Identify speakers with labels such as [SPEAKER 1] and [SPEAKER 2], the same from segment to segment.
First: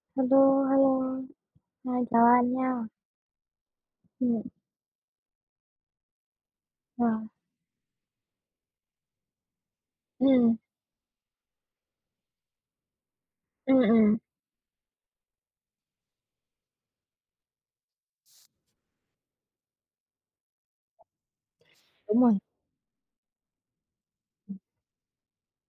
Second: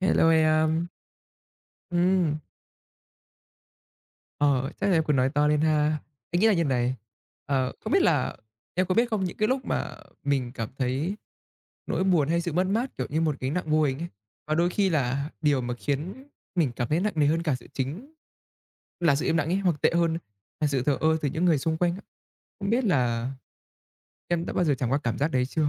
[SPEAKER 1] Hello
[SPEAKER 2] Hello,
[SPEAKER 1] em.
[SPEAKER 2] hello, à, chào
[SPEAKER 1] Ừm,
[SPEAKER 2] anh nha. Ừ.
[SPEAKER 1] ờ, chắc là em cứ nói to lên ha. Anh nghĩ là như này,
[SPEAKER 2] Ờ,
[SPEAKER 1] không biết là em có biết không, những cái lúc mà mình
[SPEAKER 2] ừm,
[SPEAKER 1] cảm thấy nỗi buồn hay sự mất mát, kiểu như, một cái nặng vô hình ấy,
[SPEAKER 2] ừm.
[SPEAKER 1] và đôi khi là điều mà khiến mình cảm thấy nặng nề hơn cả sự chính là sự im lặng ấy, hoặc tệ hơn là sự thờ ơ từ những người xung quanh á.
[SPEAKER 2] Đúng rồi,
[SPEAKER 1] Không biết là em đã bao giờ trải qua cảm giác đấy chưa?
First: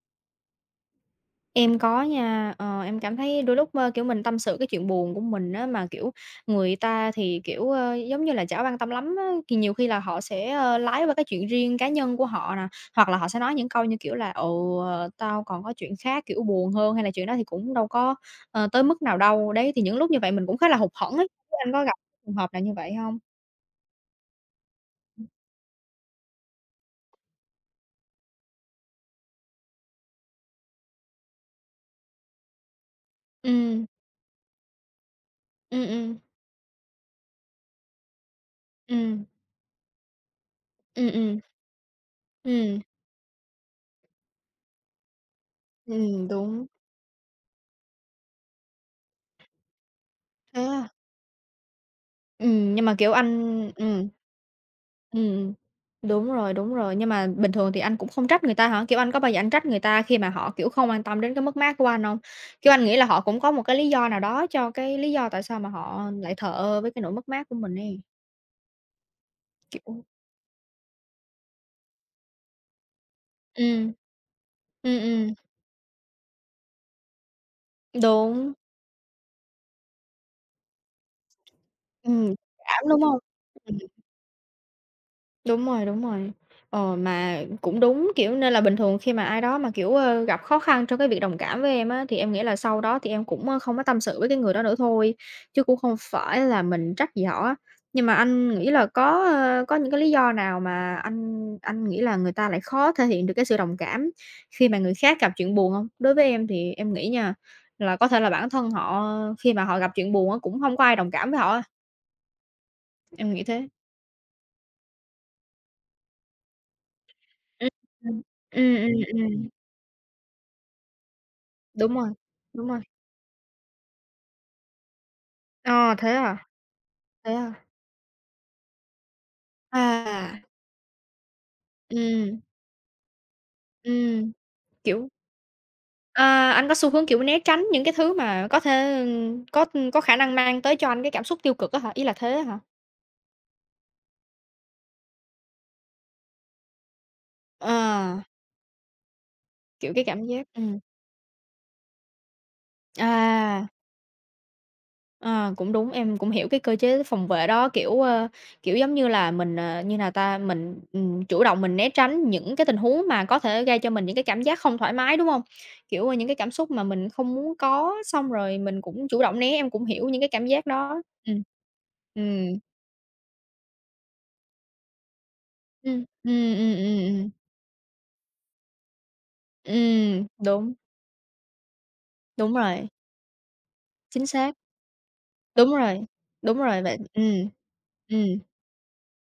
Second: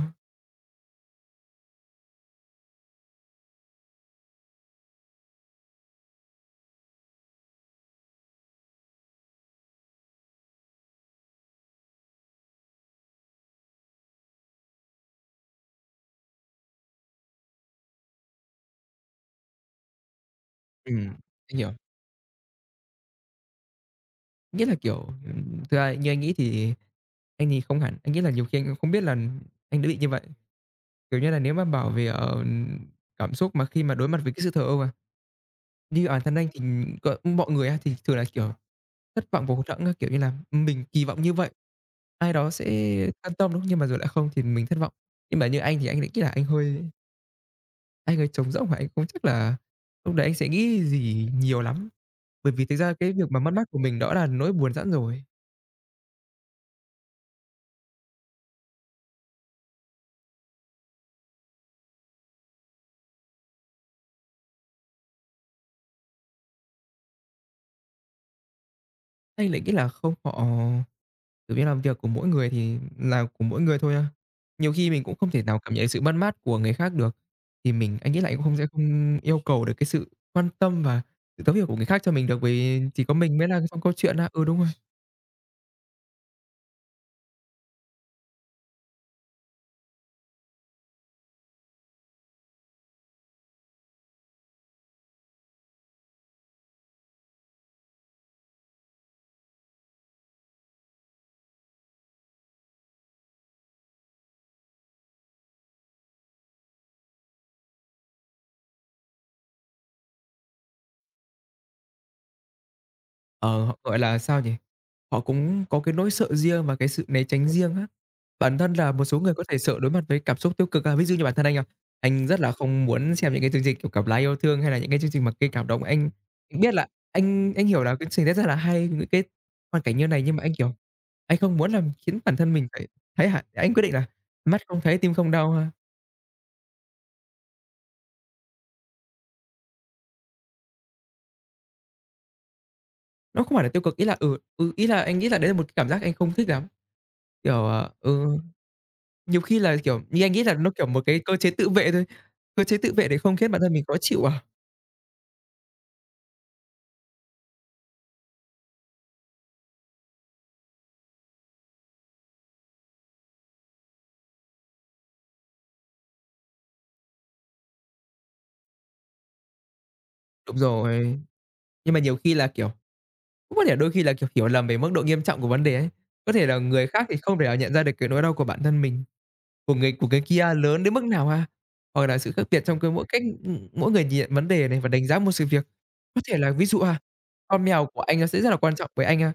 [SPEAKER 2] em có nha. Ờ, em cảm thấy đôi lúc, ơ, kiểu, mình tâm sự cái chuyện buồn của mình á, mà, kiểu, người ta thì, kiểu, ơ, giống như là chả quan tâm lắm á, thì nhiều khi là họ sẽ, ơ, lái qua cái chuyện riêng cá nhân của họ nè, hoặc là họ sẽ nói những câu như kiểu là "Ừ, ờ, tao còn có chuyện khác, kiểu, buồn hơn", hay là "Chuyện đó thì cũng đâu có, ờ, tới mức nào đâu." Đấy, thì những lúc như vậy mình cũng khá là hụt
[SPEAKER 1] Ừm,
[SPEAKER 2] hẫng ấy.
[SPEAKER 1] anh
[SPEAKER 2] Anh
[SPEAKER 1] hiểu.
[SPEAKER 2] có gặp trường hợp nào như vậy không?
[SPEAKER 1] Nghĩa là, kiểu, thực ra như anh nghĩ thì anh thì không hẳn, anh nghĩ là nhiều khi anh cũng không biết là anh đã bị như vậy. Kiểu như là, nếu mà bảo về, cảm xúc mà khi
[SPEAKER 2] Ừ,
[SPEAKER 1] mà đối mặt với cái sự thờ ơ, mà
[SPEAKER 2] ừ,
[SPEAKER 1] như
[SPEAKER 2] ừ,
[SPEAKER 1] bản thân anh thì có mọi người á, thì thường là, kiểu, thất
[SPEAKER 2] ừm.
[SPEAKER 1] vọng và hụt hẫng á, kiểu như là, mình kỳ
[SPEAKER 2] Ừm,
[SPEAKER 1] vọng như
[SPEAKER 2] ừm,
[SPEAKER 1] vậy, ai đó sẽ
[SPEAKER 2] ừm,
[SPEAKER 1] an tâm, đúng không? Nhưng mà rồi lại không thì mình thất vọng. Nhưng mà như anh thì anh lại nghĩ là anh
[SPEAKER 2] đúng.
[SPEAKER 1] hơi anh hơi trống rỗng và anh cũng chắc là lúc đấy anh sẽ nghĩ
[SPEAKER 2] Á,
[SPEAKER 1] gì nhiều lắm, bởi vì thực
[SPEAKER 2] nhưng
[SPEAKER 1] ra
[SPEAKER 2] mà, kiểu,
[SPEAKER 1] cái việc mà mất
[SPEAKER 2] anh
[SPEAKER 1] mát của mình đó là nỗi buồn sẵn
[SPEAKER 2] Ừm,
[SPEAKER 1] rồi.
[SPEAKER 2] ừm, đúng rồi, nhưng mà bình thường thì anh cũng không trách người ta hả? Kiểu, anh có bao giờ anh trách người ta khi mà họ, kiểu, không quan tâm đến cái mất mát của anh hông? Kiểu, anh nghĩ là họ cũng có một cái lý do nào đó cho cái lý do tại sao mà họ lại thờ ơ với cái nỗi mất mát của mình ấy,
[SPEAKER 1] Anh lại nghĩ là
[SPEAKER 2] kiểu
[SPEAKER 1] không, họ tự biết làm việc của mỗi người thì là của mỗi người
[SPEAKER 2] ừm,
[SPEAKER 1] thôi à. Nhiều khi
[SPEAKER 2] ừm,
[SPEAKER 1] mình cũng không
[SPEAKER 2] ừm,
[SPEAKER 1] thể nào cảm nhận sự mất mát của người khác được, thì mình anh nghĩ là anh cũng
[SPEAKER 2] đúng.
[SPEAKER 1] không sẽ không yêu cầu được cái sự quan tâm và sự thấu hiểu của người khác cho mình được, vì
[SPEAKER 2] Cảm, đúng
[SPEAKER 1] chỉ có
[SPEAKER 2] hông?
[SPEAKER 1] mình mới là xong câu chuyện à. Ừ, đúng rồi.
[SPEAKER 2] Đúng rồi, đúng rồi. Ờ, mà cũng đúng, kiểu, nên là bình thường khi mà ai đó mà, kiểu, ơ, gặp khó khăn trong cái việc đồng cảm với em á, thì em nghĩ là sau đó thì em cũng, ơ, không có tâm sự với cái người đó nữa thôi, chứ cũng không phải là mình trách gì họ á. Nhưng mà anh nghĩ là có, ơ, có những cái lý do nào mà anh nghĩ là người ta lại khó thể hiện được cái sự đồng cảm khi mà người khác gặp chuyện buồn hông? Đối với em thì em nghĩ nha, là có thể là bản thân họ khi mà họ gặp chuyện buồn á, cũng hông có ai đồng cảm với họ á, em nghĩ
[SPEAKER 1] Ờ,
[SPEAKER 2] thế.
[SPEAKER 1] họ, gọi là, sao nhỉ? Họ cũng có cái nỗi sợ riêng và cái sự né tránh
[SPEAKER 2] Ừm,
[SPEAKER 1] riêng á.
[SPEAKER 2] ừm.
[SPEAKER 1] Bản thân
[SPEAKER 2] Ừm,
[SPEAKER 1] là một
[SPEAKER 2] ừm,
[SPEAKER 1] số người có
[SPEAKER 2] ừm.
[SPEAKER 1] thể sợ đối mặt với cảm xúc tiêu cực à. Ví dụ như bản thân anh à,
[SPEAKER 2] Đúng rồi,
[SPEAKER 1] anh rất là
[SPEAKER 2] đúng rồi.
[SPEAKER 1] không muốn xem những cái chương trình, kiểu, Cặp Lái Yêu Thương hay là những cái chương trình mà gây cảm động.
[SPEAKER 2] Ờ,
[SPEAKER 1] Anh
[SPEAKER 2] thế à?
[SPEAKER 1] anh biết là
[SPEAKER 2] Thế à?
[SPEAKER 1] anh hiểu là cái trình đấy rất là hay, những cái hoàn cảnh như này nhưng
[SPEAKER 2] À,
[SPEAKER 1] mà anh, kiểu, anh không muốn làm khiến bản
[SPEAKER 2] ừm,
[SPEAKER 1] thân mình phải thấy hại anh quyết định là
[SPEAKER 2] ừm,
[SPEAKER 1] "Mắt không thấy
[SPEAKER 2] kiểu,
[SPEAKER 1] tim không đau" ha.
[SPEAKER 2] à, anh có xu hướng, kiểu, né tránh những cái thứ mà có thể, có khả năng mang tới cho anh cái cảm xúc tiêu cực á hả? Ý là thế á hả?
[SPEAKER 1] Nó không phải là tiêu cực, ý là, ý là anh nghĩ là đấy là một cái cảm giác anh không thích lắm. Kiểu,
[SPEAKER 2] Ờ,
[SPEAKER 1] Nhiều khi là,
[SPEAKER 2] kiểu,
[SPEAKER 1] kiểu,
[SPEAKER 2] cái
[SPEAKER 1] như
[SPEAKER 2] cảm
[SPEAKER 1] anh nghĩ
[SPEAKER 2] giác
[SPEAKER 1] là nó, kiểu, một cái cơ chế tự vệ thôi, cơ chế tự vệ để không khiến bản
[SPEAKER 2] à.
[SPEAKER 1] thân mình khó chịu à?
[SPEAKER 2] À, cũng đúng, em cũng hiểu cái cơ chế phòng vệ đó, kiểu, ơ, kiểu, giống như là, mình, ờ, như nào ta, mình, chủ động mình né tránh những cái tình huống mà có thể gây cho mình những cái cảm giác không thoải mái, đúng không? Kiểu, ờ, những cái cảm xúc mà mình không muốn có, xong rồi mình cũng chủ động né, em cũng hiểu những cái cảm
[SPEAKER 1] Đúng
[SPEAKER 2] giác đó.
[SPEAKER 1] rồi,
[SPEAKER 2] Ừm.
[SPEAKER 1] nhưng mà nhiều khi là,
[SPEAKER 2] Ừm,
[SPEAKER 1] kiểu, cũng có thể đôi khi là, kiểu, hiểu lầm về mức độ nghiêm trọng của vấn đề ấy.
[SPEAKER 2] ừm, ừm,
[SPEAKER 1] Có thể là
[SPEAKER 2] ừm,
[SPEAKER 1] người
[SPEAKER 2] ừm,
[SPEAKER 1] khác thì
[SPEAKER 2] ừm.
[SPEAKER 1] không thể nào nhận ra được cái nỗi đau của bản thân mình, của người kia
[SPEAKER 2] Đúng,
[SPEAKER 1] lớn đến mức nào ha? Hoặc là sự khác
[SPEAKER 2] đúng
[SPEAKER 1] biệt trong
[SPEAKER 2] rồi,
[SPEAKER 1] cái mỗi cách mỗi người nhìn
[SPEAKER 2] chính
[SPEAKER 1] nhận vấn
[SPEAKER 2] xác,
[SPEAKER 1] đề này và đánh giá một sự việc.
[SPEAKER 2] đúng rồi,
[SPEAKER 1] Có thể là
[SPEAKER 2] đúng
[SPEAKER 1] ví dụ
[SPEAKER 2] rồi, vậy
[SPEAKER 1] ha, con mèo của anh
[SPEAKER 2] ừm,
[SPEAKER 1] nó sẽ rất là quan trọng với anh ha,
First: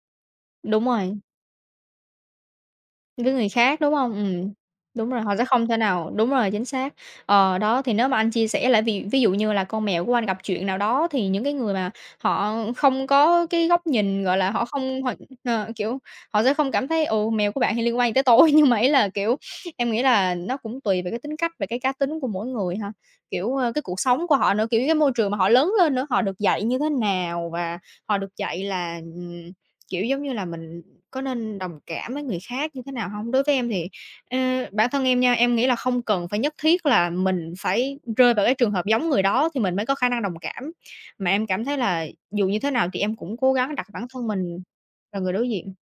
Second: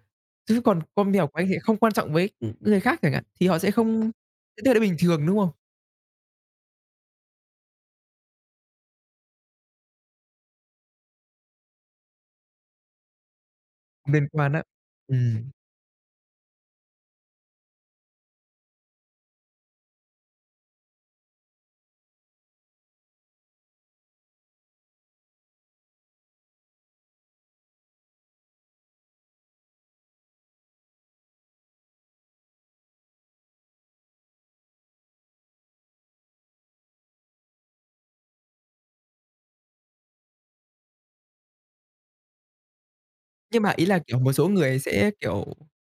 [SPEAKER 1] chứ còn
[SPEAKER 2] đúng
[SPEAKER 1] con
[SPEAKER 2] rồi.
[SPEAKER 1] mèo của anh thì không quan trọng với, người khác chẳng hạn,
[SPEAKER 2] Với
[SPEAKER 1] thì
[SPEAKER 2] người
[SPEAKER 1] họ sẽ
[SPEAKER 2] khác, đúng
[SPEAKER 1] không
[SPEAKER 2] hông?
[SPEAKER 1] sẽ thấy là bình
[SPEAKER 2] Đúng rồi,
[SPEAKER 1] thường,
[SPEAKER 2] họ
[SPEAKER 1] đúng
[SPEAKER 2] sẽ
[SPEAKER 1] không?
[SPEAKER 2] không thể nào đúng rồi, chính xác. Ờ, đó, thì nếu mà anh chia sẻ lại ví ví dụ như là con mèo của anh gặp chuyện nào đó thì những cái người mà họ không có cái góc nhìn,
[SPEAKER 1] Liên
[SPEAKER 2] gọi là,
[SPEAKER 1] quan á.
[SPEAKER 2] họ không họ
[SPEAKER 1] Ừm,
[SPEAKER 2] ờ, kiểu, họ sẽ không cảm thấy, ừ, mèo của bạn thì liên quan gì tới tôi, nhưng mà ý là, kiểu, em nghĩ là nó cũng tùy về cái tính cách về cái cá tính của mỗi người ha. Kiểu, ơ, cái cuộc sống của họ nữa, kiểu, cái môi trường mà họ lớn lên nữa, họ được dạy như thế nào và họ được dạy là, Kiểu, giống như là, mình có nên đồng cảm với người khác như thế nào hông? Đối với em thì, ờ, bản thân em nha, em nghĩ là không cần phải nhất thiết là mình phải rơi vào cái trường hợp giống người đó thì mình mới có khả năng đồng cảm, mà em cảm thấy là dù như thế nào thì em cũng cố
[SPEAKER 1] nhưng mà
[SPEAKER 2] gắng đặt
[SPEAKER 1] ý là,
[SPEAKER 2] bản
[SPEAKER 1] kiểu,
[SPEAKER 2] thân
[SPEAKER 1] một số
[SPEAKER 2] mình
[SPEAKER 1] người sẽ,
[SPEAKER 2] vào người
[SPEAKER 1] kiểu,
[SPEAKER 2] đối diện.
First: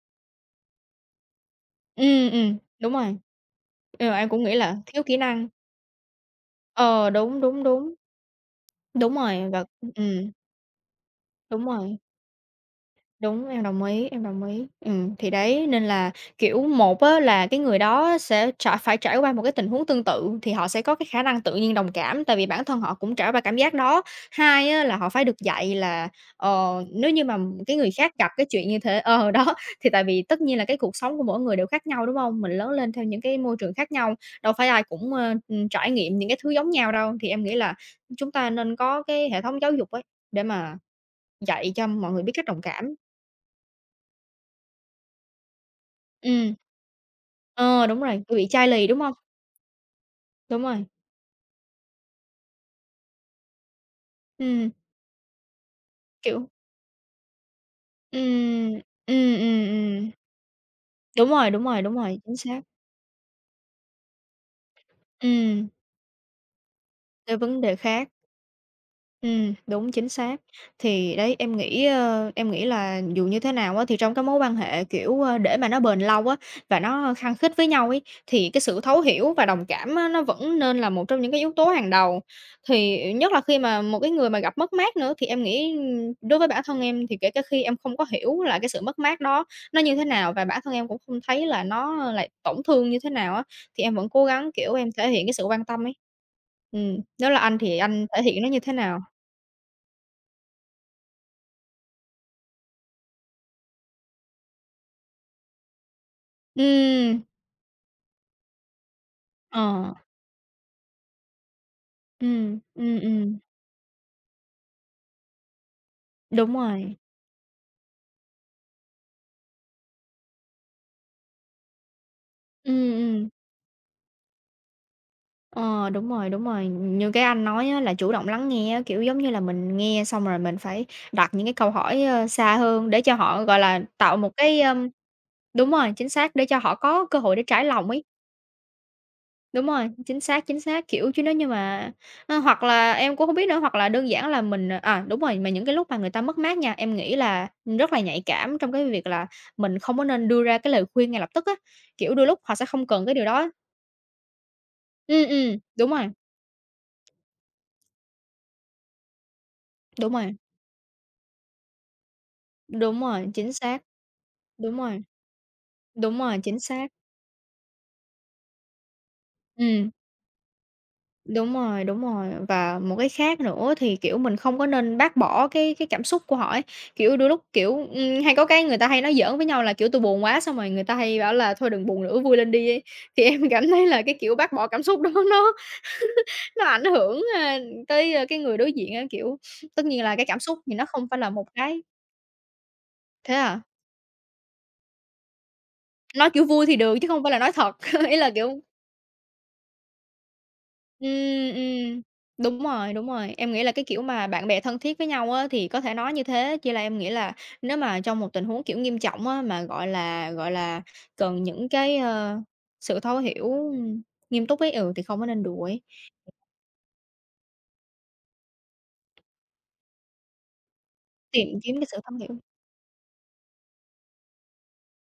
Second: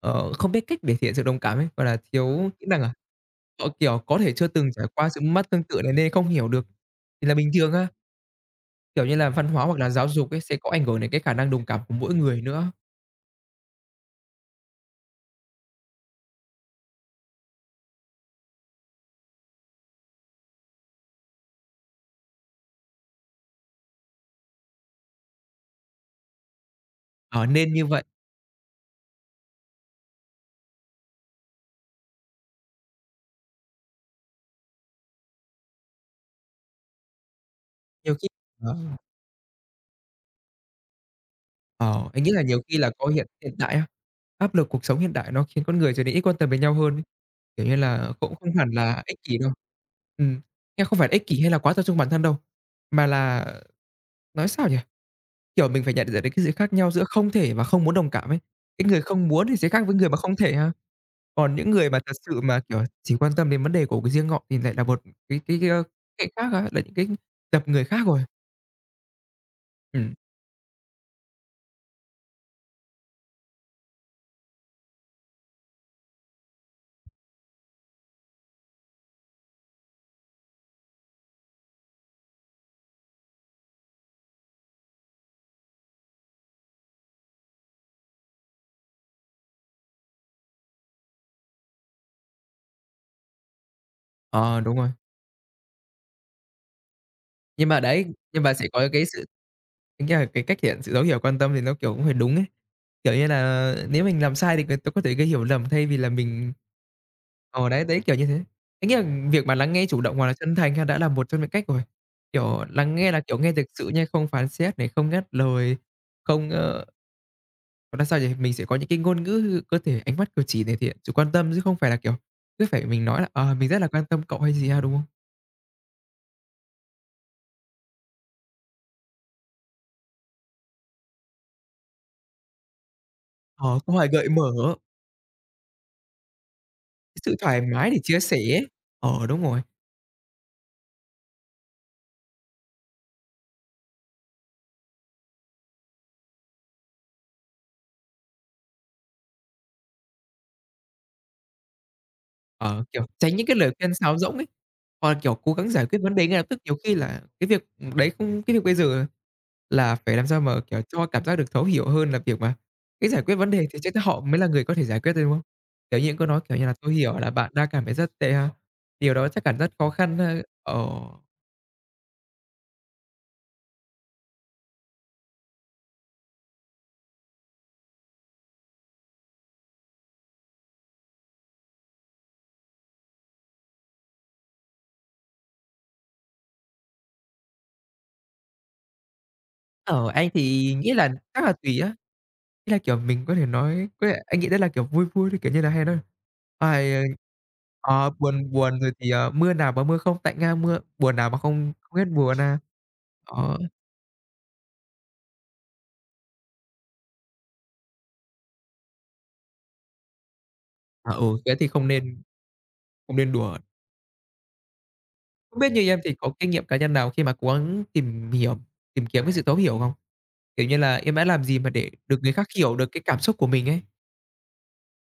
[SPEAKER 1] ờ, không biết cách để thể hiện sự đồng cảm ấy, gọi là, thiếu kỹ năng
[SPEAKER 2] Đúng
[SPEAKER 1] à?
[SPEAKER 2] rồi.
[SPEAKER 1] Họ, kiểu,
[SPEAKER 2] Ờ,
[SPEAKER 1] có
[SPEAKER 2] em
[SPEAKER 1] thể
[SPEAKER 2] cũng
[SPEAKER 1] chưa
[SPEAKER 2] nghĩ
[SPEAKER 1] từng
[SPEAKER 2] là
[SPEAKER 1] trải
[SPEAKER 2] thiếu
[SPEAKER 1] qua
[SPEAKER 2] kỹ
[SPEAKER 1] sự mất
[SPEAKER 2] năng.
[SPEAKER 1] mát tương tự này nên không hiểu được,
[SPEAKER 2] Ờ,
[SPEAKER 1] thì là
[SPEAKER 2] đúng,
[SPEAKER 1] bình
[SPEAKER 2] đúng,
[SPEAKER 1] thường á.
[SPEAKER 2] đúng.
[SPEAKER 1] Kiểu
[SPEAKER 2] Đúng
[SPEAKER 1] như là, văn
[SPEAKER 2] rồi, và
[SPEAKER 1] hóa hoặc là giáo
[SPEAKER 2] ừm,
[SPEAKER 1] dục ấy sẽ có ảnh hưởng đến cái khả năng
[SPEAKER 2] đúng
[SPEAKER 1] đồng cảm của
[SPEAKER 2] rồi.
[SPEAKER 1] mỗi người nữa,
[SPEAKER 2] Đúng, em đồng ý, em đồng ý. Thì đấy, nên là, kiểu, một á là cái người đó sẽ trải phải trải qua một cái tình huống tương tự thì họ sẽ có cái khả năng tự nhiên đồng cảm, tại vì bản thân họ cũng trải qua cảm giác đó. Hai á là họ phải được dạy là, ờ, nếu như mà
[SPEAKER 1] ờ, nên
[SPEAKER 2] cái
[SPEAKER 1] như
[SPEAKER 2] người
[SPEAKER 1] vậy.
[SPEAKER 2] khác gặp cái chuyện như thế ờ, đó, thì tại vì tất nhiên là cái cuộc sống của mỗi người đều khác nhau, đúng không? Mình lớn lên theo những cái môi trường khác nhau, đâu phải ai cũng, ơ, trải nghiệm những cái thứ giống nhau đâu. Thì em nghĩ là
[SPEAKER 1] Nhiều khi
[SPEAKER 2] chúng ta nên
[SPEAKER 1] ờ.
[SPEAKER 2] có cái hệ thống giáo dục ấy, để mà dạy cho
[SPEAKER 1] Ờ,
[SPEAKER 2] mọi người
[SPEAKER 1] anh nghĩ
[SPEAKER 2] biết
[SPEAKER 1] là
[SPEAKER 2] cách đồng
[SPEAKER 1] nhiều khi là
[SPEAKER 2] cảm.
[SPEAKER 1] có hiện hiện đại á, áp lực cuộc sống hiện đại nó khiến con người trở nên ít quan tâm
[SPEAKER 2] Ừm,
[SPEAKER 1] đến nhau hơn ấy. Kiểu như
[SPEAKER 2] ờ, đúng
[SPEAKER 1] là,
[SPEAKER 2] rồi,
[SPEAKER 1] cũng
[SPEAKER 2] kiểu bị
[SPEAKER 1] không
[SPEAKER 2] chai
[SPEAKER 1] hẳn
[SPEAKER 2] lì, đúng
[SPEAKER 1] là
[SPEAKER 2] hông?
[SPEAKER 1] ích kỷ đâu. Ừm,
[SPEAKER 2] Đúng rồi,
[SPEAKER 1] nghe không phải là ích kỷ hay là quá tập trung bản thân đâu, mà là nói sao
[SPEAKER 2] ừm,
[SPEAKER 1] nhỉ? Kiểu, mình phải nhận ra được cái
[SPEAKER 2] kiểu
[SPEAKER 1] sự khác nhau giữa không thể và không muốn đồng cảm ấy.
[SPEAKER 2] ừm,
[SPEAKER 1] Cái người không
[SPEAKER 2] ừm,
[SPEAKER 1] muốn thì
[SPEAKER 2] ừm,
[SPEAKER 1] sẽ khác với người
[SPEAKER 2] ừm,
[SPEAKER 1] mà không thể ha.
[SPEAKER 2] đúng rồi,
[SPEAKER 1] Còn
[SPEAKER 2] đúng
[SPEAKER 1] những
[SPEAKER 2] rồi,
[SPEAKER 1] người
[SPEAKER 2] đúng
[SPEAKER 1] mà thật
[SPEAKER 2] rồi, chính
[SPEAKER 1] sự mà,
[SPEAKER 2] xác.
[SPEAKER 1] kiểu, chỉ quan tâm đến vấn đề của cái riêng họ thì lại là một cái cái
[SPEAKER 2] Ừm,
[SPEAKER 1] cái, ơ, khác á, là những cái
[SPEAKER 2] cái vấn
[SPEAKER 1] tập
[SPEAKER 2] đề
[SPEAKER 1] người khác
[SPEAKER 2] khác.
[SPEAKER 1] rồi.
[SPEAKER 2] Đúng, chính
[SPEAKER 1] Ừm,
[SPEAKER 2] xác. Thì đấy, em nghĩ, ơ, em nghĩ là dù như thế nào á, thì trong cái mối quan hệ, kiểu, ơ, để mà nó bền lâu á, và nó khăng khít với nhau ấy, thì cái sự thấu hiểu và đồng cảm á, nó vẫn nên là một trong những cái yếu tố hàng đầu. Thì nhất là khi mà một cái người mà gặp mất mát nữa, thì em nghĩ, đối với bản thân em thì kể cả khi em không có hiểu là cái sự mất mát đó nó như thế nào và bản thân em cũng không thấy là nó lại tổn thương như thế nào á, thì em vẫn cố gắng,
[SPEAKER 1] ờ,
[SPEAKER 2] kiểu,
[SPEAKER 1] đúng rồi.
[SPEAKER 2] em thể hiện cái sự quan tâm ấy. Nếu là anh
[SPEAKER 1] Nhưng
[SPEAKER 2] thì
[SPEAKER 1] mà
[SPEAKER 2] anh
[SPEAKER 1] đấy,
[SPEAKER 2] thể hiện
[SPEAKER 1] nhưng
[SPEAKER 2] nó
[SPEAKER 1] mà
[SPEAKER 2] như
[SPEAKER 1] sẽ
[SPEAKER 2] thế
[SPEAKER 1] có
[SPEAKER 2] nào?
[SPEAKER 1] cái sự tính ra là cái cách thể hiện sự dấu hiểu, quan tâm thì nó, kiểu, cũng phải đúng ấy. Kiểu như là, nếu mình làm sai thì người ta có thể gây hiểu lầm thay vì là mình
[SPEAKER 2] Ừm,
[SPEAKER 1] Ờ, đấy, đấy, kiểu như thế. Anh nghĩ là việc mà lắng nghe
[SPEAKER 2] ờ,
[SPEAKER 1] chủ động hoặc là chân thành ha đã là một trong những cách rồi.
[SPEAKER 2] ừm,
[SPEAKER 1] Kiểu, lắng
[SPEAKER 2] ừm,
[SPEAKER 1] nghe là,
[SPEAKER 2] ừm,
[SPEAKER 1] kiểu, nghe thực sự nha, không phán xét này, không ngắt lời, không,
[SPEAKER 2] đúng rồi,
[SPEAKER 1] gọi là sao nhỉ? Mình sẽ có những cái ngôn ngữ cơ thể, ánh mắt, cử chỉ để thể hiện sự quan tâm chứ không phải là, kiểu, cứ phải
[SPEAKER 2] ừm,
[SPEAKER 1] mình nói là
[SPEAKER 2] ừm,
[SPEAKER 1] "Ờ, mình rất là quan tâm cậu" hay gì ha, đúng không?
[SPEAKER 2] ờ, đúng rồi, đúng rồi. Như cái anh nói á là chủ động lắng nghe á, kiểu, giống như là, mình nghe xong rồi mình phải đặt những cái câu hỏi, ơ, xa hơn để cho họ, gọi
[SPEAKER 1] Ờ,
[SPEAKER 2] là,
[SPEAKER 1] câu hỏi
[SPEAKER 2] tạo
[SPEAKER 1] gợi
[SPEAKER 2] một cái,
[SPEAKER 1] mở,
[SPEAKER 2] ơm đúng rồi, chính xác, để cho họ có cơ
[SPEAKER 1] cái
[SPEAKER 2] hội
[SPEAKER 1] sự
[SPEAKER 2] để
[SPEAKER 1] thoải
[SPEAKER 2] trải lòng
[SPEAKER 1] mái để
[SPEAKER 2] ấy.
[SPEAKER 1] chia sẻ ấy. Ờ, đúng rồi.
[SPEAKER 2] Đúng rồi, chính xác, kiểu, chứ nếu như mà ơ, hoặc là em cũng hông biết nữa, hoặc là đơn giản là mình à, đúng rồi, mà những cái lúc mà người ta mất mát nha, em nghĩ là rất là nhạy cảm trong cái việc là mình không có nên đưa ra cái lời khuyên ngay lập tức á, kiểu, đôi lúc họ sẽ
[SPEAKER 1] Ờ,
[SPEAKER 2] không cần
[SPEAKER 1] kiểu,
[SPEAKER 2] cái điều
[SPEAKER 1] tránh những
[SPEAKER 2] đó.
[SPEAKER 1] cái lời khuyên sáo rỗng ấy, hoặc là, kiểu, cố gắng giải
[SPEAKER 2] Đúng
[SPEAKER 1] quyết
[SPEAKER 2] rồi,
[SPEAKER 1] vấn đề ngay lập tức, nhiều khi là cái việc, ừ, đấy không cái việc bây giờ là
[SPEAKER 2] đúng
[SPEAKER 1] phải làm
[SPEAKER 2] rồi,
[SPEAKER 1] sao mà, kiểu, cho cảm giác được thấu hiểu hơn là việc mà
[SPEAKER 2] đúng
[SPEAKER 1] cái giải
[SPEAKER 2] rồi,
[SPEAKER 1] quyết vấn
[SPEAKER 2] chính
[SPEAKER 1] đề thì
[SPEAKER 2] xác,
[SPEAKER 1] chắc là họ mới là người có
[SPEAKER 2] đúng
[SPEAKER 1] thể giải
[SPEAKER 2] rồi,
[SPEAKER 1] quyết thôi, đúng không? Kiểu như, những
[SPEAKER 2] đúng
[SPEAKER 1] câu
[SPEAKER 2] rồi,
[SPEAKER 1] nói, kiểu
[SPEAKER 2] chính
[SPEAKER 1] như là
[SPEAKER 2] xác,
[SPEAKER 1] "Tôi hiểu là bạn đang cảm thấy rất tệ ha, điều đó chắc hẳn rất
[SPEAKER 2] ừm.
[SPEAKER 1] khó khăn ha." Ờ,
[SPEAKER 2] Đúng rồi, đúng rồi. Và một cái khác nữa thì, kiểu, mình không có nên bác bỏ cái cảm xúc của họ ấy. Kiểu, đôi lúc, kiểu, hay có cái người ta hay nói giỡn với nhau là, kiểu, "Tôi buồn quá." Xong rồi người ta hay bảo là "Thôi đừng buồn nữa, vui lên đi" ấy. Thì em cảm thấy là cái kiểu bác bỏ cảm xúc đó nó ảnh hưởng, a, tới, a, cái người đối diện á. Kiểu, tất nhiên
[SPEAKER 1] ờ,
[SPEAKER 2] là cái
[SPEAKER 1] anh
[SPEAKER 2] cảm xúc thì
[SPEAKER 1] thì
[SPEAKER 2] nó
[SPEAKER 1] nghĩ
[SPEAKER 2] không
[SPEAKER 1] là
[SPEAKER 2] phải là một
[SPEAKER 1] chắc là tùy
[SPEAKER 2] cái
[SPEAKER 1] á. Ý là, kiểu, mình
[SPEAKER 2] thế
[SPEAKER 1] có thể
[SPEAKER 2] à?
[SPEAKER 1] nói có thể anh nghĩ đấy là, kiểu, vui vui thôi, kiểu như là, hay nói
[SPEAKER 2] Nói kiểu vui thì được
[SPEAKER 1] "Ai,
[SPEAKER 2] chứ không phải là nói thật. Ý là,
[SPEAKER 1] buồn
[SPEAKER 2] kiểu
[SPEAKER 1] buồn rồi thì, ờ, mưa nào mà mưa không tạnh nga mưa buồn nào mà không không
[SPEAKER 2] Ừm.
[SPEAKER 1] hết buồn à,
[SPEAKER 2] Đúng rồi, đúng rồi. Em
[SPEAKER 1] Đó,
[SPEAKER 2] nghĩ là cái kiểu mà bạn bè thân thiết với nhau á, thì có thể nói như thế, chỉ là em nghĩ là nếu mà trong một tình huống, kiểu, nghiêm trọng á, mà, gọi là,
[SPEAKER 1] à, ừ,
[SPEAKER 2] cần
[SPEAKER 1] thế
[SPEAKER 2] những
[SPEAKER 1] thì không
[SPEAKER 2] cái,
[SPEAKER 1] nên
[SPEAKER 2] ơ, sự
[SPEAKER 1] không
[SPEAKER 2] thấu
[SPEAKER 1] nên đùa.
[SPEAKER 2] hiểu nghiêm túc ấy, ừ, thì không có nên
[SPEAKER 1] Không biết
[SPEAKER 2] đuổi,
[SPEAKER 1] như em thì có kinh nghiệm cá nhân nào khi mà cố gắng tìm kiếm cái sự thấu hiểu không? Kiểu như là, em đã làm
[SPEAKER 2] tìm
[SPEAKER 1] gì mà
[SPEAKER 2] kiếm cái
[SPEAKER 1] để
[SPEAKER 2] sự thấu
[SPEAKER 1] được người
[SPEAKER 2] hiểu.
[SPEAKER 1] khác hiểu được cái cảm xúc của mình ấy?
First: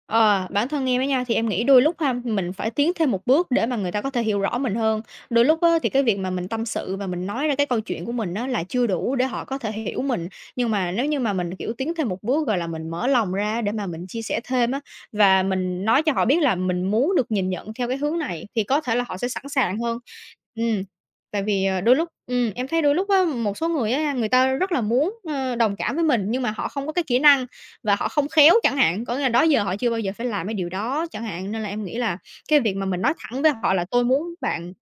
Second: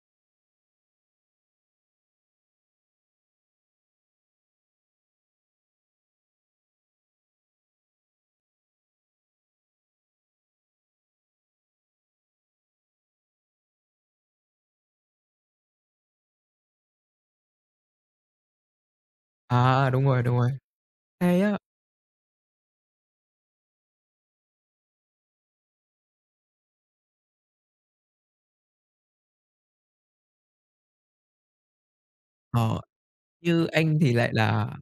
[SPEAKER 2] Ờ, bản thân em ấy nha, thì em nghĩ đôi lúc ha, mình phải tiến thêm một bước để mà người ta có thể hiểu rõ mình hơn. Đôi lúc á, thì cái việc mà mình tâm sự và mình nói ra cái câu chuyện của mình á, là chưa đủ để họ có thể hiểu mình. Nhưng mà nếu như mà mình, kiểu, tiến thêm một bước, gọi là, mình mở lòng ra để mà mình chia sẻ thêm á, và mình nói cho họ biết là mình muốn được nhìn nhận theo cái hướng này, thì có thể là họ sẽ sẵn sàng
[SPEAKER 1] À,
[SPEAKER 2] hơn.
[SPEAKER 1] đúng rồi,
[SPEAKER 2] Ừm,
[SPEAKER 1] hay
[SPEAKER 2] Tại
[SPEAKER 1] á.
[SPEAKER 2] vì, đôi lúc em thấy đôi lúc á, một số người á, người ta rất là muốn, đồng cảm với mình nhưng mà họ không có cái kỹ năng và họ không khéo chẳng hạn, có nghĩa là đó giờ họ chưa bao giờ phải làm cái điều đó chẳng hạn, nên là em nghĩ là cái việc
[SPEAKER 1] Ờ,
[SPEAKER 2] mà mình nói thẳng với
[SPEAKER 1] như
[SPEAKER 2] họ là
[SPEAKER 1] anh
[SPEAKER 2] "Tôi
[SPEAKER 1] thì lại
[SPEAKER 2] muốn
[SPEAKER 1] là
[SPEAKER 2] bạn,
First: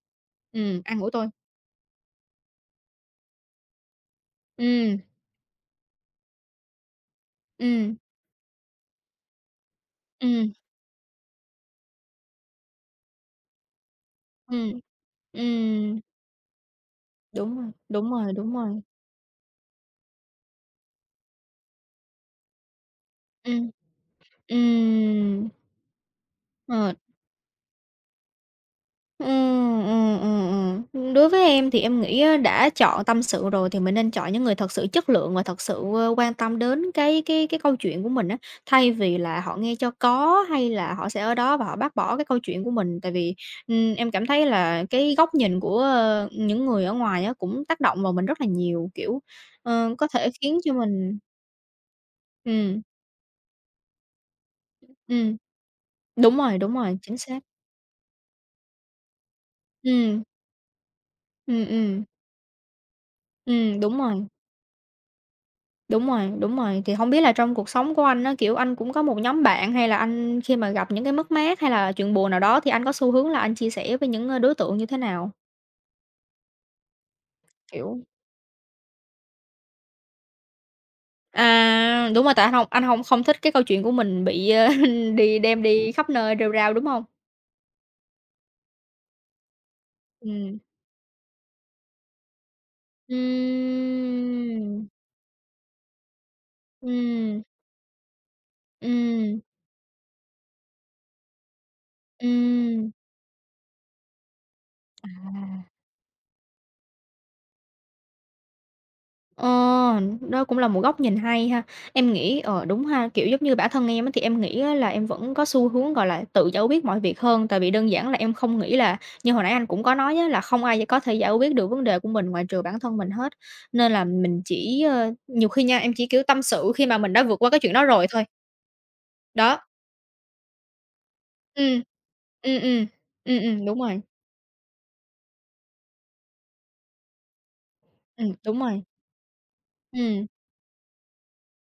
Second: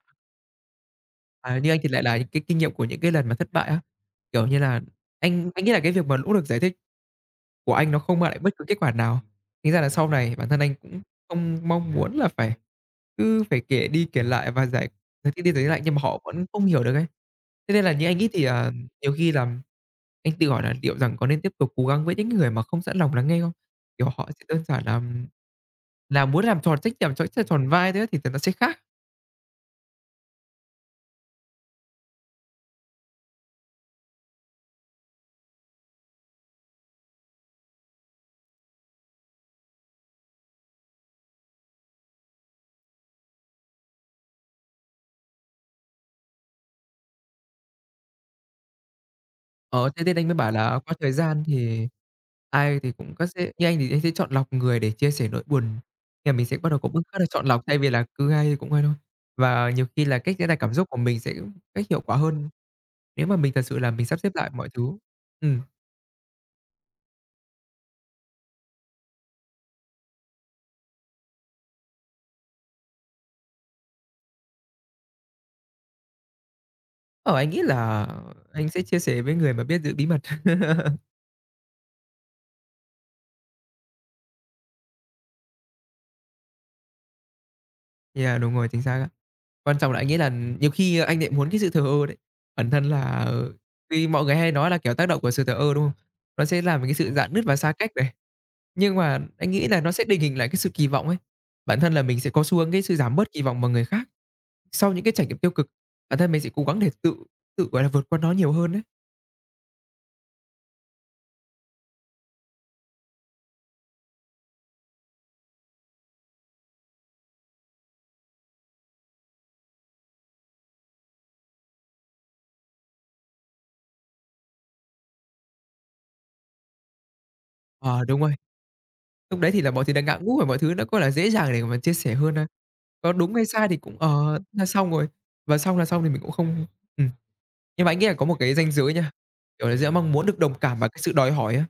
[SPEAKER 2] an ủi tôi."
[SPEAKER 1] À, như anh thì lại là những cái kinh nghiệm của những cái lần mà thất bại á. Kiểu như là,
[SPEAKER 2] Ừm,
[SPEAKER 1] anh nghĩ là cái việc mà nỗ lực giải thích của anh
[SPEAKER 2] ừm,
[SPEAKER 1] nó không mang lại bất cứ kết quả nào. Thành ra là sau này bản
[SPEAKER 2] ừm,
[SPEAKER 1] thân anh cũng không mong muốn là phải cứ phải kể đi kể lại và
[SPEAKER 2] ừm,
[SPEAKER 1] giải giải thích đi giải thích lại nhưng
[SPEAKER 2] ừm,
[SPEAKER 1] mà họ vẫn không hiểu được ấy.
[SPEAKER 2] đúng rồi,
[SPEAKER 1] Thế nên là như
[SPEAKER 2] đúng
[SPEAKER 1] anh nghĩ
[SPEAKER 2] rồi,
[SPEAKER 1] thì,
[SPEAKER 2] đúng
[SPEAKER 1] à,
[SPEAKER 2] rồi,
[SPEAKER 1] nhiều khi là anh tự hỏi là liệu rằng có nên tiếp tục cố gắng với những người mà không sẵn lòng lắng nghe không?
[SPEAKER 2] ừm,
[SPEAKER 1] Kiểu, họ sẽ đơn giản là à,
[SPEAKER 2] ừm,
[SPEAKER 1] là muốn làm tròn
[SPEAKER 2] ờ.
[SPEAKER 1] trách nhiệm, tròn tròn vai thế thì nó sẽ khác.
[SPEAKER 2] Ừm, Đối với em thì em nghĩ á, đã chọn tâm sự rồi thì mình nên chọn những người thật sự chất lượng và thật sự, quan tâm đến cái câu chuyện của mình á, thay vì là họ nghe cho có hay là họ sẽ ở đó và họ bác bỏ cái câu chuyện của mình. Tại vì, em cảm thấy là cái góc nhìn của, những người ở ngoài á, cũng tác động vào mình rất là nhiều, kiểu,
[SPEAKER 1] Ờ, thế
[SPEAKER 2] có
[SPEAKER 1] nên anh
[SPEAKER 2] thể
[SPEAKER 1] mới bảo
[SPEAKER 2] khiến cho
[SPEAKER 1] là qua thời
[SPEAKER 2] mình
[SPEAKER 1] gian thì ai
[SPEAKER 2] ừm,
[SPEAKER 1] thì cũng có sẽ như anh thì anh sẽ chọn lọc người để chia sẻ
[SPEAKER 2] ừm,
[SPEAKER 1] nỗi buồn, thì là mình sẽ bắt
[SPEAKER 2] đúng
[SPEAKER 1] đầu có
[SPEAKER 2] rồi,
[SPEAKER 1] bước
[SPEAKER 2] chính
[SPEAKER 1] rất là
[SPEAKER 2] xác.
[SPEAKER 1] chọn lọc thay vì là cứ ai cũng ai thôi. Và nhiều khi là
[SPEAKER 2] Ừm,
[SPEAKER 1] cách diễn đạt cảm xúc của mình sẽ
[SPEAKER 2] ừm,
[SPEAKER 1] cách hiệu
[SPEAKER 2] ừm,
[SPEAKER 1] quả hơn nếu mà mình thật sự là
[SPEAKER 2] đúng
[SPEAKER 1] mình sắp
[SPEAKER 2] rồi.
[SPEAKER 1] xếp lại mọi thứ. Ừm,
[SPEAKER 2] Đúng rồi, đúng rồi. Thì không biết là trong cuộc sống của anh á, kiểu, anh cũng có một nhóm bạn hay là anh khi mà gặp những cái mất mát hay là chuyện buồn nào đó thì anh có xu hướng là anh chia sẻ với những, đối tượng như thế nào?
[SPEAKER 1] ờ, anh nghĩ
[SPEAKER 2] Kiểu
[SPEAKER 1] là anh sẽ chia sẻ với người mà biết giữ bí mật.
[SPEAKER 2] à, đúng rồi, tại anh không không thích cái câu chuyện của mình bị, đi đem đi khắp nơi rêu rao, đúng không?
[SPEAKER 1] Yeah, đúng rồi, chính xác á. Quan trọng là anh nghĩ là
[SPEAKER 2] Ừ.
[SPEAKER 1] nhiều khi anh lại muốn cái sự thờ ơ đấy. Bản thân là, khi mọi người hay nói là,
[SPEAKER 2] Ừm,
[SPEAKER 1] kiểu, tác động của sự thờ ơ, đúng không? Nó sẽ làm cái sự rạn
[SPEAKER 2] ừm,
[SPEAKER 1] nứt và xa cách này. Nhưng mà
[SPEAKER 2] ừm,
[SPEAKER 1] anh nghĩ là nó sẽ định hình lại cái sự kỳ vọng ấy. Bản thân là mình sẽ có xu hướng cái
[SPEAKER 2] ừm.
[SPEAKER 1] sự giảm bớt kỳ vọng vào người khác sau những cái trải nghiệm tiêu
[SPEAKER 2] À.
[SPEAKER 1] cực. Bản thân mình sẽ cố gắng để tự tự, gọi là, vượt qua nó nhiều hơn đấy.
[SPEAKER 2] Ờ, đó cũng là một góc nhìn hay ha. Em nghĩ, đúng ha, kiểu, giống như bản thân em á, thì em nghĩ á là em vẫn có xu hướng, gọi là, tự giải quyết mọi việc hơn, tại vì đơn giản là em không nghĩ là như hồi nãy anh cũng có nói á, là không ai có thể giải quyết được vấn đề của mình ngoại trừ bản thân mình hết. Nên là mình chỉ, nhiều khi nha, em chỉ, kiểu, tâm sự khi mà mình đã vượt qua cái chuyện đó
[SPEAKER 1] Ờ,
[SPEAKER 2] rồi
[SPEAKER 1] Đúng
[SPEAKER 2] thôi.
[SPEAKER 1] rồi, lúc đấy
[SPEAKER 2] Đó,
[SPEAKER 1] thì là mọi thứ đang ngã ngũ và mọi thứ nó có là dễ dàng để mà
[SPEAKER 2] ừm.
[SPEAKER 1] chia sẻ hơn a.
[SPEAKER 2] Ừm, ừm.
[SPEAKER 1] Có đúng hay sai thì
[SPEAKER 2] Đúng
[SPEAKER 1] cũng,
[SPEAKER 2] rồi.
[SPEAKER 1] là xong rồi, và xong là xong thì mình cũng không ừm, nhưng mà anh nghĩ là có một cái
[SPEAKER 2] Đúng
[SPEAKER 1] ranh
[SPEAKER 2] rồi.
[SPEAKER 1] giới nha, kiểu là, giữa mong muốn
[SPEAKER 2] Ừm.
[SPEAKER 1] được đồng cảm và cái sự đòi hỏi á.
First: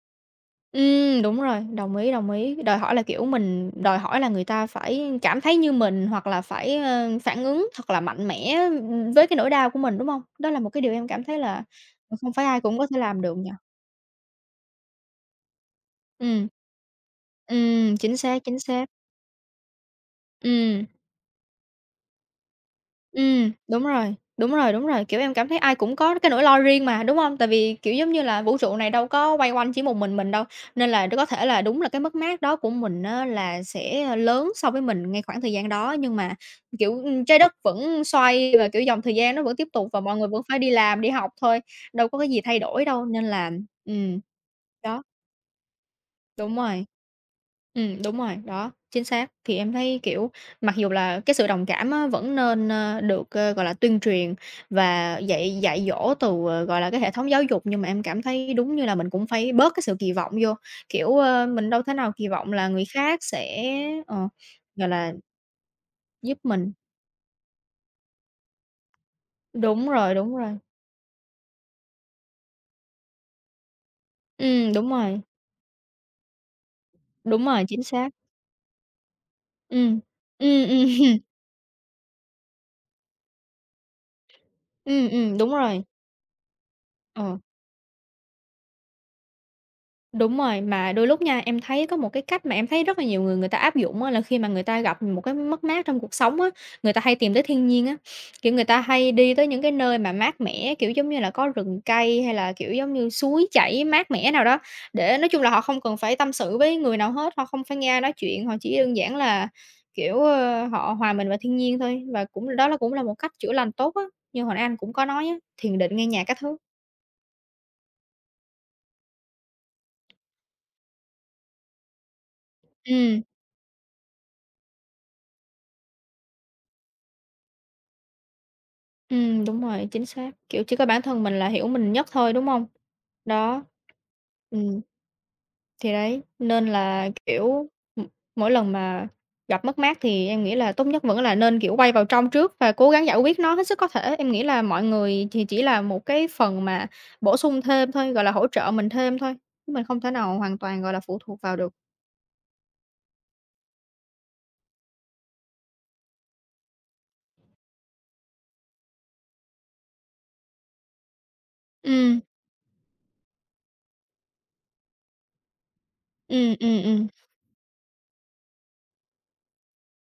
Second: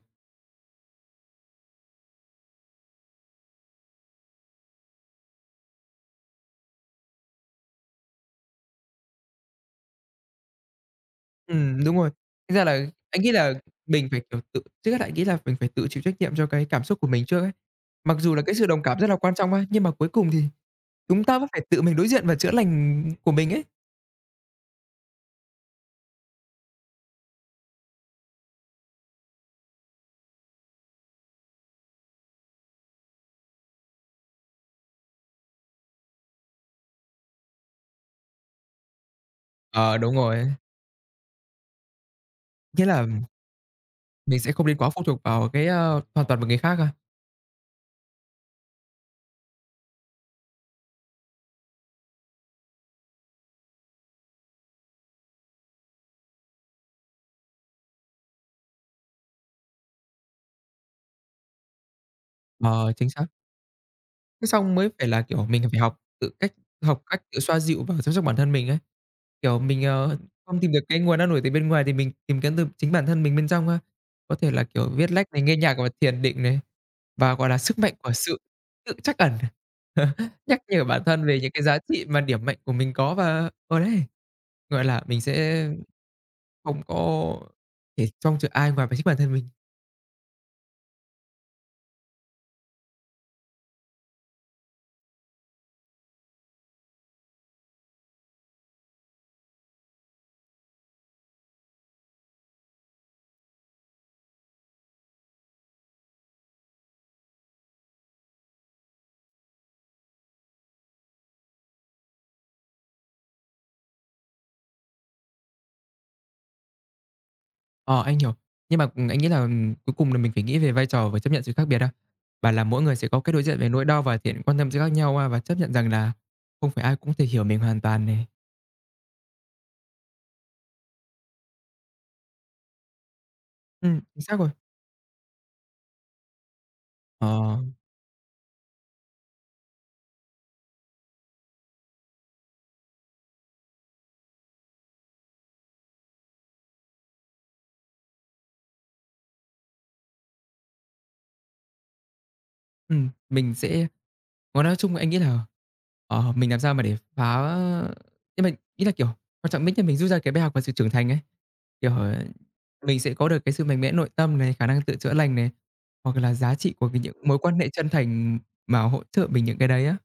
[SPEAKER 2] Đúng rồi, đồng ý, đồng ý. Đòi hỏi là, kiểu, mình đòi hỏi là người ta phải cảm thấy như mình hoặc là phải, phản ứng thật là mạnh mẽ, với cái nỗi đau của mình, đúng không? Đó là một cái điều em cảm thấy là,
[SPEAKER 1] Đúng rồi.
[SPEAKER 2] không phải
[SPEAKER 1] Thành
[SPEAKER 2] ai
[SPEAKER 1] ra là
[SPEAKER 2] cũng có thể làm
[SPEAKER 1] anh nghĩ
[SPEAKER 2] được nhỉ?
[SPEAKER 1] là mình phải, kiểu, tự trước hết anh nghĩ là mình phải tự chịu trách nhiệm cho
[SPEAKER 2] Ừm,
[SPEAKER 1] cái cảm xúc của mình trước ấy.
[SPEAKER 2] chính
[SPEAKER 1] Mặc dù
[SPEAKER 2] xác,
[SPEAKER 1] là cái
[SPEAKER 2] chính
[SPEAKER 1] sự đồng
[SPEAKER 2] xác.
[SPEAKER 1] cảm rất là quan trọng á, nhưng mà cuối cùng thì
[SPEAKER 2] Ừm.
[SPEAKER 1] chúng ta vẫn phải tự mình đối diện và chữa lành của mình ấy.
[SPEAKER 2] Đúng rồi, đúng rồi, đúng rồi, kiểu, em cảm thấy ai cũng có cái nỗi lo riêng mà, đúng hông? Tại vì, kiểu, giống như là, vũ trụ này đâu có quay quanh chỉ một mình đâu, nên là nó có thể là đúng là cái mất mát đó của mình á là sẽ, lớn so với mình ngay khoảng thời gian đó, nhưng mà, kiểu, trái đất vẫn xoay và, kiểu, dòng thời gian nó vẫn tiếp tục
[SPEAKER 1] Ờ,
[SPEAKER 2] và
[SPEAKER 1] đúng
[SPEAKER 2] mọi người vẫn
[SPEAKER 1] rồi.
[SPEAKER 2] phải đi làm, đi học thôi, đâu có cái gì thay đổi
[SPEAKER 1] Nghĩa
[SPEAKER 2] đâu,
[SPEAKER 1] là
[SPEAKER 2] nên là ừm,
[SPEAKER 1] mình sẽ không nên quá
[SPEAKER 2] đó,
[SPEAKER 1] phụ thuộc vào hoàn toàn vào
[SPEAKER 2] đúng
[SPEAKER 1] người khác
[SPEAKER 2] rồi.
[SPEAKER 1] ha.
[SPEAKER 2] Đúng rồi, đó, chính xác. Thì em thấy, kiểu, mặc dù là cái sự đồng cảm á vẫn nên, được, gọi là, tuyên truyền và dạy dạy dỗ từ, gọi là, cái hệ thống giáo dục, nhưng mà em cảm thấy đúng như là mình cũng phải bớt cái sự kỳ vọng vô. Kiểu, mình đâu thể nào kỳ vọng là người
[SPEAKER 1] Ờ, chính
[SPEAKER 2] khác
[SPEAKER 1] xác.
[SPEAKER 2] sẽ, ờ,
[SPEAKER 1] Thế xong
[SPEAKER 2] gọi
[SPEAKER 1] mới phải
[SPEAKER 2] là,
[SPEAKER 1] là, kiểu, mình phải học tự
[SPEAKER 2] giúp
[SPEAKER 1] cách
[SPEAKER 2] mình.
[SPEAKER 1] học cách tự xoa dịu và chăm sóc bản thân mình ấy. Kiểu,
[SPEAKER 2] Đúng rồi, đúng rồi.
[SPEAKER 1] không tìm được cái nguồn an ủi từ bên ngoài thì mình tìm kiếm từ chính bản thân mình bên trong ha. Có thể là, kiểu,
[SPEAKER 2] Đúng
[SPEAKER 1] viết
[SPEAKER 2] rồi,
[SPEAKER 1] lách này, nghe nhạc và thiền định này. Và,
[SPEAKER 2] đúng
[SPEAKER 1] gọi là,
[SPEAKER 2] rồi,
[SPEAKER 1] sức
[SPEAKER 2] chính
[SPEAKER 1] mạnh
[SPEAKER 2] xác.
[SPEAKER 1] của sự tự trắc ẩn,
[SPEAKER 2] Ừm.
[SPEAKER 1] nhắc
[SPEAKER 2] Ừm,
[SPEAKER 1] nhở bản
[SPEAKER 2] ừm,
[SPEAKER 1] thân về những cái giá trị mà điểm mạnh của mình có và đấy, gọi là, mình
[SPEAKER 2] đúng
[SPEAKER 1] sẽ
[SPEAKER 2] rồi,
[SPEAKER 1] không có
[SPEAKER 2] ờ.
[SPEAKER 1] để trông chờ ai ngoài về chính bản thân mình.
[SPEAKER 2] Đúng rồi, mà đôi lúc nha, em thấy có một cái cách mà em thấy rất là nhiều người người ta áp dụng á, là khi mà người ta gặp một cái mất mát trong cuộc sống á, người ta hay tìm tới thiên nhiên á. Kiểu, người ta hay đi tới những cái nơi mà mát mẻ, kiểu, giống như là, có rừng cây hay là, kiểu, giống như, suối chảy mát mẻ nào đó, để nói chung là họ không cần phải tâm sự với người nào hết, họ không phải nghe nói chuyện, họ chỉ đơn giản là, kiểu, họ hòa mình vào thiên nhiên thôi. Và cũng đó là cũng là một cách chữa lành tốt á, như hồi nãy anh cũng có nói á, thiền định, nghe nhạc các thứ.
[SPEAKER 1] Ờ, anh hiểu. Nhưng mà anh nghĩ là, cuối cùng là mình phải nghĩ về vai trò và chấp nhận sự khác biệt ha, và là mỗi người sẽ có
[SPEAKER 2] Ừm.
[SPEAKER 1] cái đối diện về nỗi đau và thiện quan tâm sự khác nhau ha, và chấp nhận rằng là không phải ai cũng thể hiểu mình hoàn toàn này.
[SPEAKER 2] Ừ đúng rồi, chính xác, kiểu, chỉ có bản thân mình là hiểu mình nhất thôi, đúng không? Đó.
[SPEAKER 1] Chính xác rồi.
[SPEAKER 2] Ừm. Thì đấy, nên là,
[SPEAKER 1] Ờ,
[SPEAKER 2] kiểu, ừm, mỗi lần mà gặp mất mát thì em nghĩ là tốt nhất vẫn là nên, kiểu, quay vào trong trước và cố gắng giải quyết nó hết sức có thể. Em nghĩ là mọi người thì chỉ là một cái phần mà bổ sung thêm thôi, gọi là, hỗ trợ mình thêm thôi, chứ mình không thể nào hoàn toàn, gọi là, phụ thuộc vào được.
[SPEAKER 1] mình sẽ. Còn nói chung anh nghĩ là, ờ, mình làm sao mà để phá, nhưng mà nghĩ là, kiểu, quan trọng nhất là mình rút ra cái bài học và sự trưởng thành ấy. Kiểu,
[SPEAKER 2] Ừ
[SPEAKER 1] ờ, mình sẽ có được cái sự mạnh mẽ nội tâm này, khả năng tự chữa lành này, hoặc là
[SPEAKER 2] ừ
[SPEAKER 1] giá
[SPEAKER 2] ừ
[SPEAKER 1] trị của cái
[SPEAKER 2] ừm.
[SPEAKER 1] những mối quan hệ chân thành mà hỗ trợ mình những cái đấy á.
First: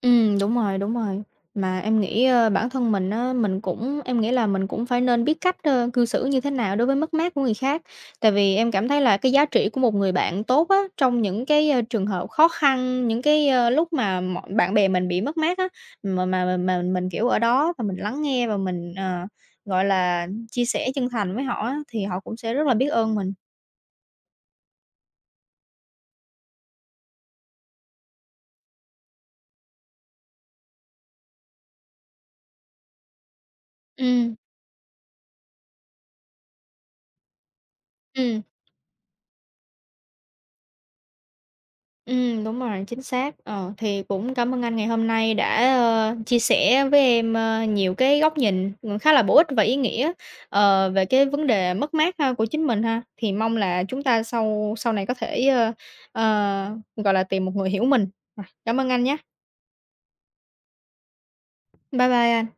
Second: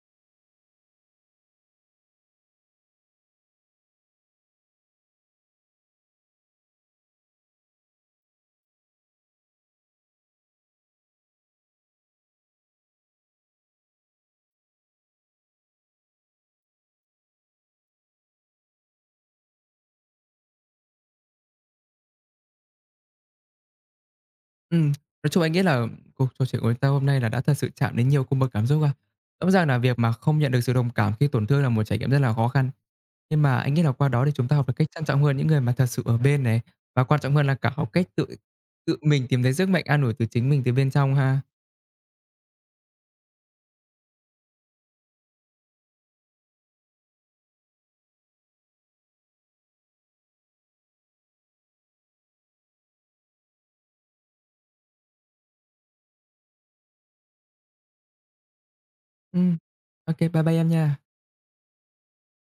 [SPEAKER 2] Ừ đúng rồi, đúng rồi. Mà em nghĩ, bản thân mình á, mình cũng em nghĩ là mình cũng phải nên biết cách, cư xử như thế nào đối với mất mát của người khác. Tại vì em cảm thấy là cái giá trị của một người bạn tốt á, trong những cái, trường hợp khó khăn, những cái, lúc mà mọi bạn bè mình bị mất mát á, mà mình, kiểu, ở đó và mình lắng nghe và mình, gọi là, chia sẻ chân thành với họ á, thì họ cũng sẽ rất là biết ơn mình.
[SPEAKER 1] Ừ, nói chung anh nghĩ là cuộc trò chuyện của chúng ta hôm nay là đã thật sự chạm đến nhiều cung bậc cảm xúc ha. Rõ ràng là việc mà không nhận được sự đồng cảm khi tổn thương là một trải nghiệm rất là khó khăn. Nhưng mà anh nghĩ là qua đó thì
[SPEAKER 2] Ừm,
[SPEAKER 1] chúng ta học được cách trân trọng hơn những người mà thật sự ở bên này, và quan trọng hơn là cả học cách tự
[SPEAKER 2] ừm.
[SPEAKER 1] tự mình tìm thấy sức mạnh an ủi từ chính mình từ bên trong ha.
[SPEAKER 2] Ừ đúng rồi, chính xác. Ờ, thì cũng cảm ơn anh ngày hôm nay đã, chia sẻ với em, nhiều cái góc nhìn, khá là bổ ích và ý nghĩa, về cái vấn đề mất mát ha, của chính mình ha. Thì mong là chúng ta sau sau này có thể, ờ, gọi là, tìm một người hiểu mình. Rồi, cảm ơn anh nhé.
[SPEAKER 1] Ừm, ô bye bye em nha.
[SPEAKER 2] Bye bye anh.